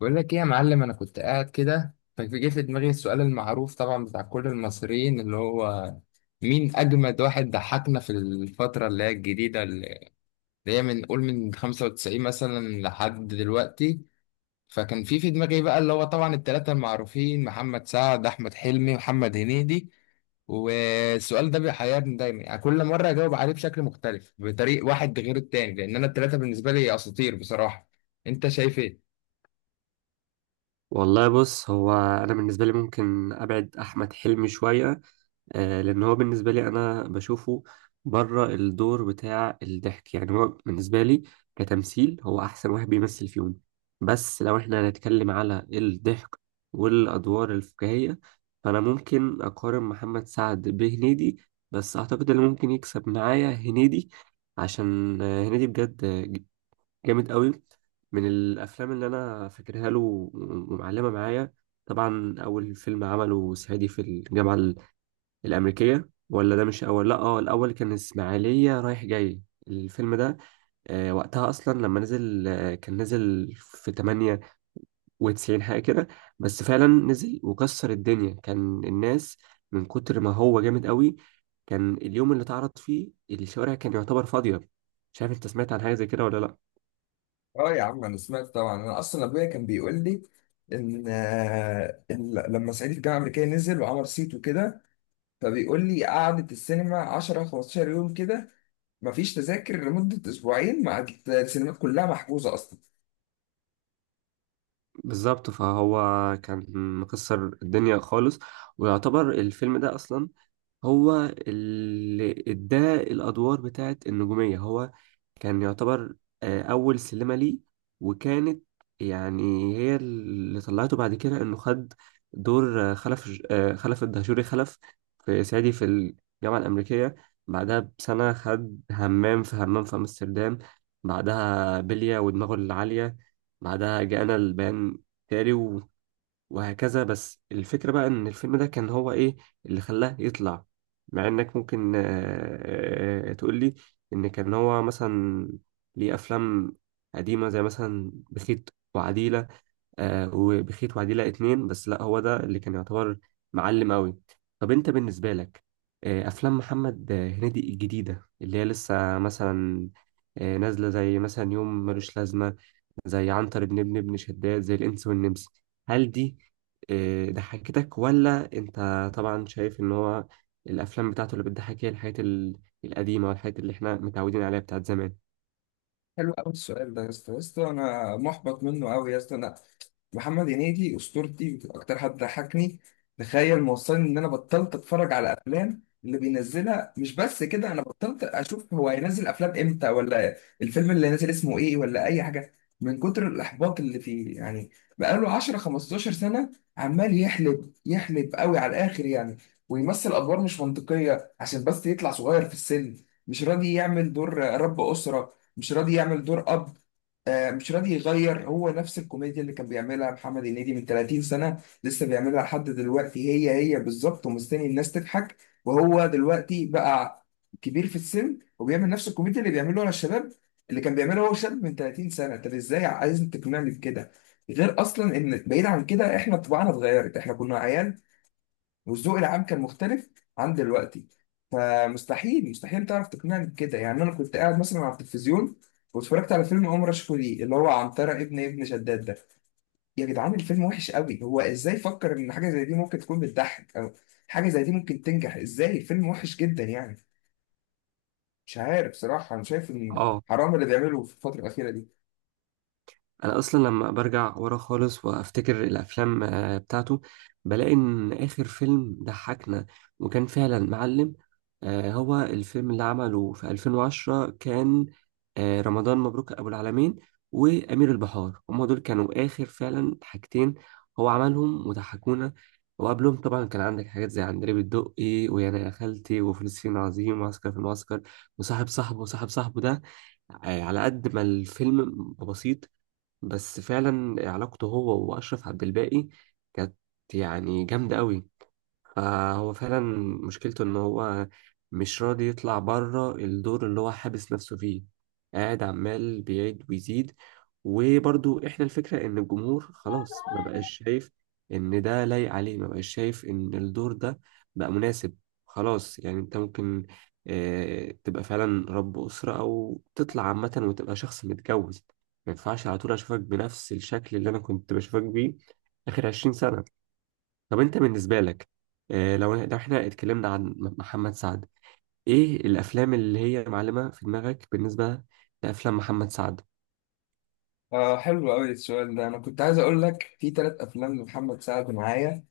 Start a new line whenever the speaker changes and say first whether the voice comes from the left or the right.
left: بقول لك ايه يا معلم، انا كنت قاعد كده فجه في دماغي السؤال المعروف طبعا بتاع كل المصريين، اللي هو مين اجمد واحد ضحكنا في الفتره اللي هي الجديده، اللي هي من قول من 95 مثلا لحد دلوقتي. فكان في دماغي بقى اللي هو طبعا الثلاثه المعروفين: محمد سعد، احمد حلمي، محمد هنيدي. والسؤال ده بيحيرني دايما، يعني كل مره اجاوب عليه بشكل مختلف، بطريق واحد غير التاني، لان انا الثلاثه بالنسبه لي اساطير بصراحه. انت شايف ايه؟
right: والله بص، هو انا بالنسبه لي ممكن ابعد احمد حلمي شويه. لان هو بالنسبه لي انا بشوفه بره الدور بتاع الضحك. يعني هو بالنسبه لي كتمثيل هو احسن واحد بيمثل فيهم، بس لو احنا هنتكلم على الضحك والادوار الفكاهيه، فانا ممكن اقارن محمد سعد بهنيدي. بس اعتقد اللي ممكن يكسب معايا هنيدي، عشان هنيدي بجد جامد قوي. من الافلام اللي انا فاكرها له ومعلمه معايا، طبعا اول فيلم عمله صعيدي في الامريكيه. ولا ده مش اول، لا اه، الاول كان اسماعيليه رايح جاي، الفيلم ده. آه، وقتها اصلا لما نزل آه، كان نزل في 98 حاجه كده. بس فعلا نزل وكسر الدنيا، كان الناس من كتر ما هو جامد قوي، كان اليوم اللي اتعرض فيه الشوارع كان يعتبر فاضيه. مش عارف انت سمعت عن حاجه زي كده ولا لا.
left: اه يا عم، انا سمعت طبعا. انا اصلا ابويا كان بيقول لي ان إن لما صعيدي في الجامعه الامريكيه نزل وعمل صيت وكده، فبيقول لي قعدت السينما 10 15 يوم كده، مفيش تذاكر لمده اسبوعين، مع السينمات كلها محجوزه اصلا.
right: بالظبط، فهو كان مكسر الدنيا خالص، ويعتبر الفيلم ده اصلا هو اللي اداه الادوار بتاعت النجوميه. هو كان يعتبر اول سلمه ليه، وكانت يعني هي اللي طلعته بعد كده، انه خد دور خلف الدهشوري خلف في صعيدي في الجامعه الامريكيه. بعدها بسنه خد همام في همام في امستردام، بعدها بلية ودماغه العاليه، بعدها جاءنا البيان تاري، وهكذا. بس الفكرة بقى، إن الفيلم ده كان هو إيه اللي خلاه يطلع، مع إنك ممكن تقول لي إن كان هو مثلا ليه أفلام قديمة زي مثلا بخيت وعديلة، وبخيت وعديلة اتنين، بس لأ، هو ده اللي كان يعتبر معلم أوي. طب أنت بالنسبة لك، أفلام محمد هنيدي الجديدة اللي هي لسه مثلا نازلة، زي مثلا يوم ملوش لازمة، زي عنتر بن ابن ابن شداد، زي الإنس والنمس، هل دي ضحكتك، ولا أنت طبعا شايف إن هو الأفلام بتاعته اللي بتضحك هي القديمة والحاجات اللي إحنا متعودين عليها بتاعت زمان؟
left: حلو قوي السؤال ده يا اسطى، يا اسطى انا محبط منه قوي يا اسطى. انا محمد هنيدي اسطورتي، اكتر حد ضحكني. تخيل موصلني ان انا بطلت اتفرج على افلام اللي بينزلها، مش بس كده، انا بطلت اشوف هو هينزل افلام امتى، ولا الفيلم اللي نازل اسمه ايه، ولا اي حاجه، من كتر الاحباط اللي فيه يعني. بقاله 10 15 سنه عمال يحلب يحلب قوي على الاخر يعني، ويمثل ادوار مش منطقيه عشان بس يطلع صغير في السن. مش راضي يعمل دور رب اسره، مش راضي يعمل دور اب، مش راضي يغير. هو نفس الكوميديا اللي كان بيعملها محمد هنيدي من 30 سنة لسه بيعملها لحد دلوقتي، هي هي بالظبط، ومستني الناس تضحك. وهو دلوقتي بقى كبير في السن وبيعمل نفس الكوميديا اللي بيعمله على الشباب، اللي كان بيعملها هو شاب من 30 سنة. طب ازاي عايز تقنعني بكده؟ غير اصلا ان بعيد عن كده احنا طباعنا اتغيرت، احنا كنا عيال، والذوق العام كان مختلف عن دلوقتي. فمستحيل مستحيل تعرف تقنعني بكده يعني. انا كنت قاعد مثلا على التلفزيون واتفرجت على فيلم عمر رشفو دي، اللي هو عنترة ابن شداد ده. يا جدعان الفيلم وحش قوي، هو ازاي فكر ان حاجه زي دي ممكن تكون بتضحك، او حاجه زي دي ممكن تنجح؟ ازاي؟ الفيلم وحش جدا يعني. مش عارف بصراحه، انا شايف ان
right: اه،
left: حرام اللي بيعمله في الفتره الاخيره دي.
right: انا اصلا لما برجع ورا خالص وافتكر الافلام بتاعته، بلاقي ان اخر فيلم ضحكنا وكان فعلا معلم هو الفيلم اللي عمله في 2010، كان رمضان مبروك ابو العالمين وامير البحار. هما دول كانوا اخر فعلا حاجتين هو عملهم وضحكونا. وقبلهم طبعا كان عندك حاجات زي عندليب الدقي ويانا يا خالتي وفلسطين عظيم وعسكر في المعسكر وصاحب صاحبه. وصاحب صاحبه ده، على قد ما الفيلم بسيط، بس فعلا علاقته هو واشرف عبد الباقي كانت يعني جامده قوي. فهو فعلا مشكلته ان هو مش راضي يطلع بره الدور اللي هو حابس نفسه فيه، قاعد عمال بيعيد ويزيد. وبرضو احنا الفكرة ان الجمهور خلاص ما بقاش شايف ان ده لايق عليه، ما بقاش شايف ان الدور ده بقى مناسب. خلاص يعني، انت ممكن تبقى فعلا رب أسرة او تطلع عامة وتبقى شخص متجوز، ما ينفعش على طول اشوفك بنفس الشكل اللي انا كنت بشوفك بيه اخر 20 سنة. طب انت بالنسبة لك، لو احنا اتكلمنا عن محمد سعد، ايه الافلام اللي هي معلمة في دماغك بالنسبة لافلام محمد سعد؟
left: آه، حلو قوي السؤال ده. انا كنت عايز اقول لك في ثلاث افلام لمحمد سعد معايا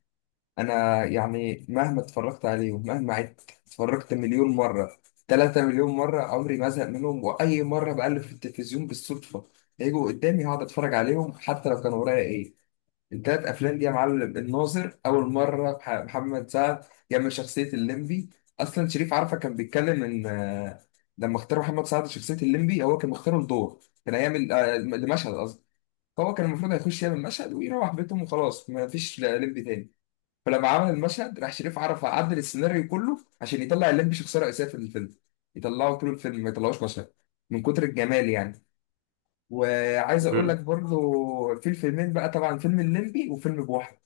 left: انا، يعني مهما اتفرجت عليهم مهما عدت اتفرجت مليون مره، 3 مليون مره، عمري ما ازهق منهم. واي مره بقلب في التلفزيون بالصدفه يجوا قدامي هقعد اتفرج عليهم، حتى لو كان ورايا ايه. التلات افلام دي يا معلم: الناظر، اول مره محمد سعد يعمل شخصيه الليمبي. اصلا شريف عرفة كان بيتكلم ان لما اختار محمد سعد شخصيه الليمبي، هو كان مختاره لدور كان هيعمل لمشهد، قصدي هو كان المفروض هيخش يعمل مشهد ويروح بيتهم وخلاص، ما فيش ليمبي تاني. فلما عمل المشهد راح شريف عرف عدل السيناريو كله عشان يطلع الليمبي شخصية رئيسية في الفيلم، يطلعه طول الفيلم ما يطلعوش مشهد، من كتر الجمال يعني. وعايز اقول لك
right: مم.
left: برضو في الفيلمين بقى، طبعا فيلم الليمبي وفيلم بوحة،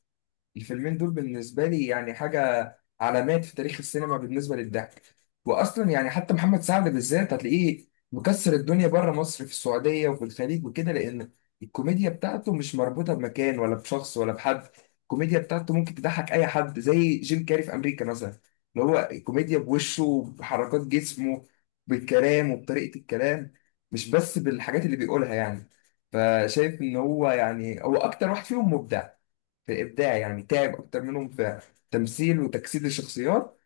left: الفيلمين دول بالنسبة لي يعني حاجة، علامات في تاريخ السينما بالنسبة للضحك. وأصلا يعني حتى محمد سعد بالذات هتلاقيه مكسر الدنيا بره مصر في السعودية وفي الخليج وكده، لأن الكوميديا بتاعته مش مربوطة بمكان ولا بشخص ولا بحد. الكوميديا بتاعته ممكن تضحك أي حد، زي جيم كاري في أمريكا مثلا، اللي هو الكوميديا بوشه بحركات جسمه بالكلام وبطريقة الكلام، مش بس بالحاجات اللي بيقولها يعني. فشايف إن هو يعني هو أكتر واحد فيهم مبدع، في الابداع يعني تعب اكتر منهم في تمثيل وتجسيد الشخصيات.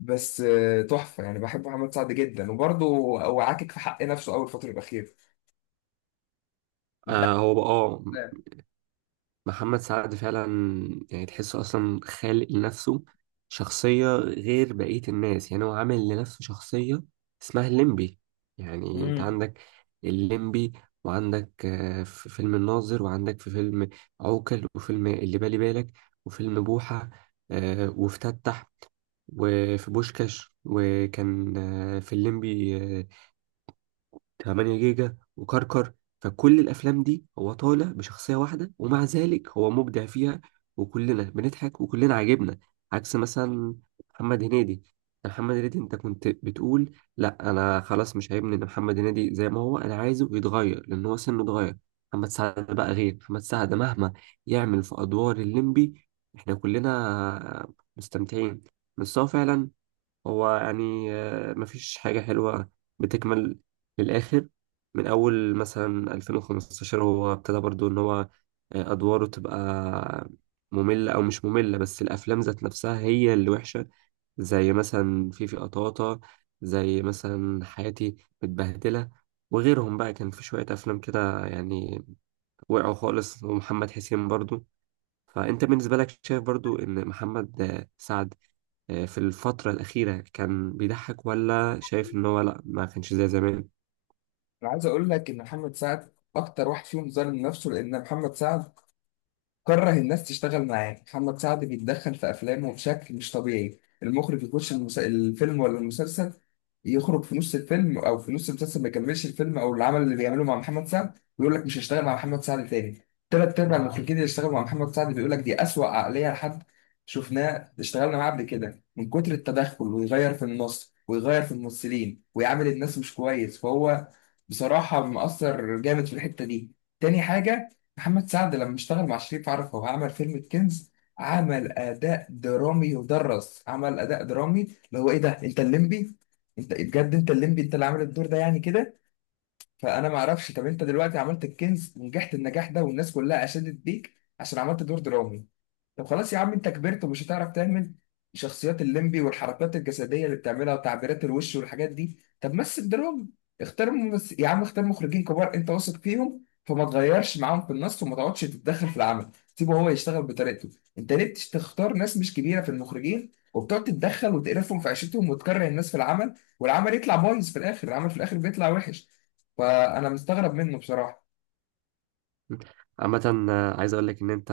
left: بس تحفه يعني، بحب محمد سعد جدا. وبرضه هو عاكك في حق نفسه اول الفتره الاخيره. انت.
right: آه، هو بقى اه، محمد سعد فعلا يعني تحسه اصلا خالق لنفسه شخصية غير بقية الناس. يعني هو عامل لنفسه شخصية اسمها الليمبي. يعني انت
left: امم
right: عندك الليمبي، وعندك في فيلم الناظر، وعندك في فيلم عوكل، وفيلم اللي بالي بالك، وفيلم بوحة وافتتح، وفي بوشكاش، وكان في الليمبي 8 جيجا وكركر. فكل الافلام دي هو طالع بشخصيه واحده، ومع ذلك هو مبدع فيها، وكلنا بنضحك وكلنا عاجبنا. عكس مثلا محمد هنيدي. محمد هنيدي انت كنت بتقول، لا انا خلاص مش عاجبني ان محمد هنيدي زي ما هو، انا عايزه يتغير لان هو سنه اتغير. محمد سعد بقى غير، محمد سعد مهما يعمل في ادوار الليمبي احنا كلنا مستمتعين. بس هو فعلا هو يعني مفيش حاجة حلوة بتكمل للآخر. من أول مثلا 2015 هو ابتدى برضو إن هو أدواره تبقى مملة أو مش مملة، بس الأفلام ذات نفسها هي اللي وحشة، زي مثلا فيفي قطاطا، زي مثلا حياتي متبهدلة، وغيرهم بقى. كان في شوية أفلام كده يعني وقعوا خالص، ومحمد حسين برضو. فأنت بالنسبة لك شايف برضو إن محمد سعد في الفترة الأخيرة كان بيضحك، ولا شايف إن هو لأ ما كانش زي زمان؟
left: انا عايز اقول لك ان محمد سعد اكتر واحد فيهم ظالم نفسه، لان محمد سعد كره الناس تشتغل معاه. محمد سعد بيتدخل في افلامه بشكل مش طبيعي، المخرج يخش الفيلم ولا المسلسل، يخرج في نص الفيلم او في نص المسلسل ما يكملش الفيلم او العمل اللي بيعمله مع محمد سعد، ويقول لك مش هشتغل مع محمد سعد تاني. تلات ارباع المخرجين اللي اشتغلوا مع محمد سعد بيقول لك دي اسوأ عقليه لحد شفناه اشتغلنا معاه قبل كده، من كتر التدخل ويغير في النص ويغير في الممثلين ويعامل الناس مش كويس. فهو بصراحه مؤثر جامد في الحته دي. تاني حاجه: محمد سعد لما اشتغل مع شريف عرفة وعمل فيلم الكنز، عمل اداء درامي يدرس، عمل اداء درامي اللي هو ايه ده، انت الليمبي! انت بجد انت الليمبي انت اللي عامل الدور ده يعني كده. فانا ما اعرفش، طب انت دلوقتي عملت الكنز ونجحت النجاح ده والناس كلها اشادت بيك عشان عملت دور درامي، طب خلاص يا عم انت كبرت ومش هتعرف تعمل شخصيات الليمبي والحركات الجسديه اللي بتعملها وتعبيرات الوش والحاجات دي، طب مثل دراما. اختار يا عم اختار مخرجين كبار انت واثق فيهم، فما تغيرش معاهم في النص وما تقعدش تتدخل في العمل، سيبه هو يشتغل بطريقته. انت ليه تختار ناس مش كبيره في المخرجين وبتقعد تتدخل وتقرفهم في عيشتهم وتكره الناس في العمل، والعمل يطلع بايظ في الاخر، العمل في الاخر بيطلع وحش. فانا مستغرب منه بصراحه.
right: عامة عايز أقول لك إن أنت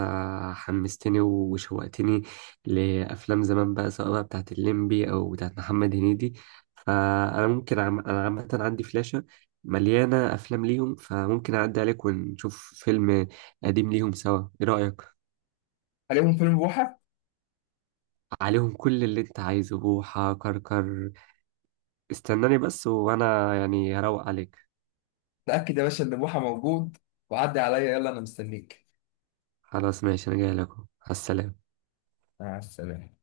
right: حمستني وشوقتني لأفلام زمان بقى، سواء بقى بتاعت الليمبي أو بتاعت محمد هنيدي. فأنا ممكن أنا عامة عندي فلاشة مليانة أفلام ليهم، فممكن أعدي عليك ونشوف فيلم قديم ليهم سوا. إيه رأيك؟
left: عليهم فيلم بوحه.
right: عليهم كل اللي أنت عايزه، بوحة كركر. استناني بس، وأنا يعني هروق عليك.
left: تاكد يا باشا ان بوحه موجود وعدي عليا، يلا انا مستنيك.
right: خلاص ماشي، انا جاي لكم على السلامة.
left: مع السلامة.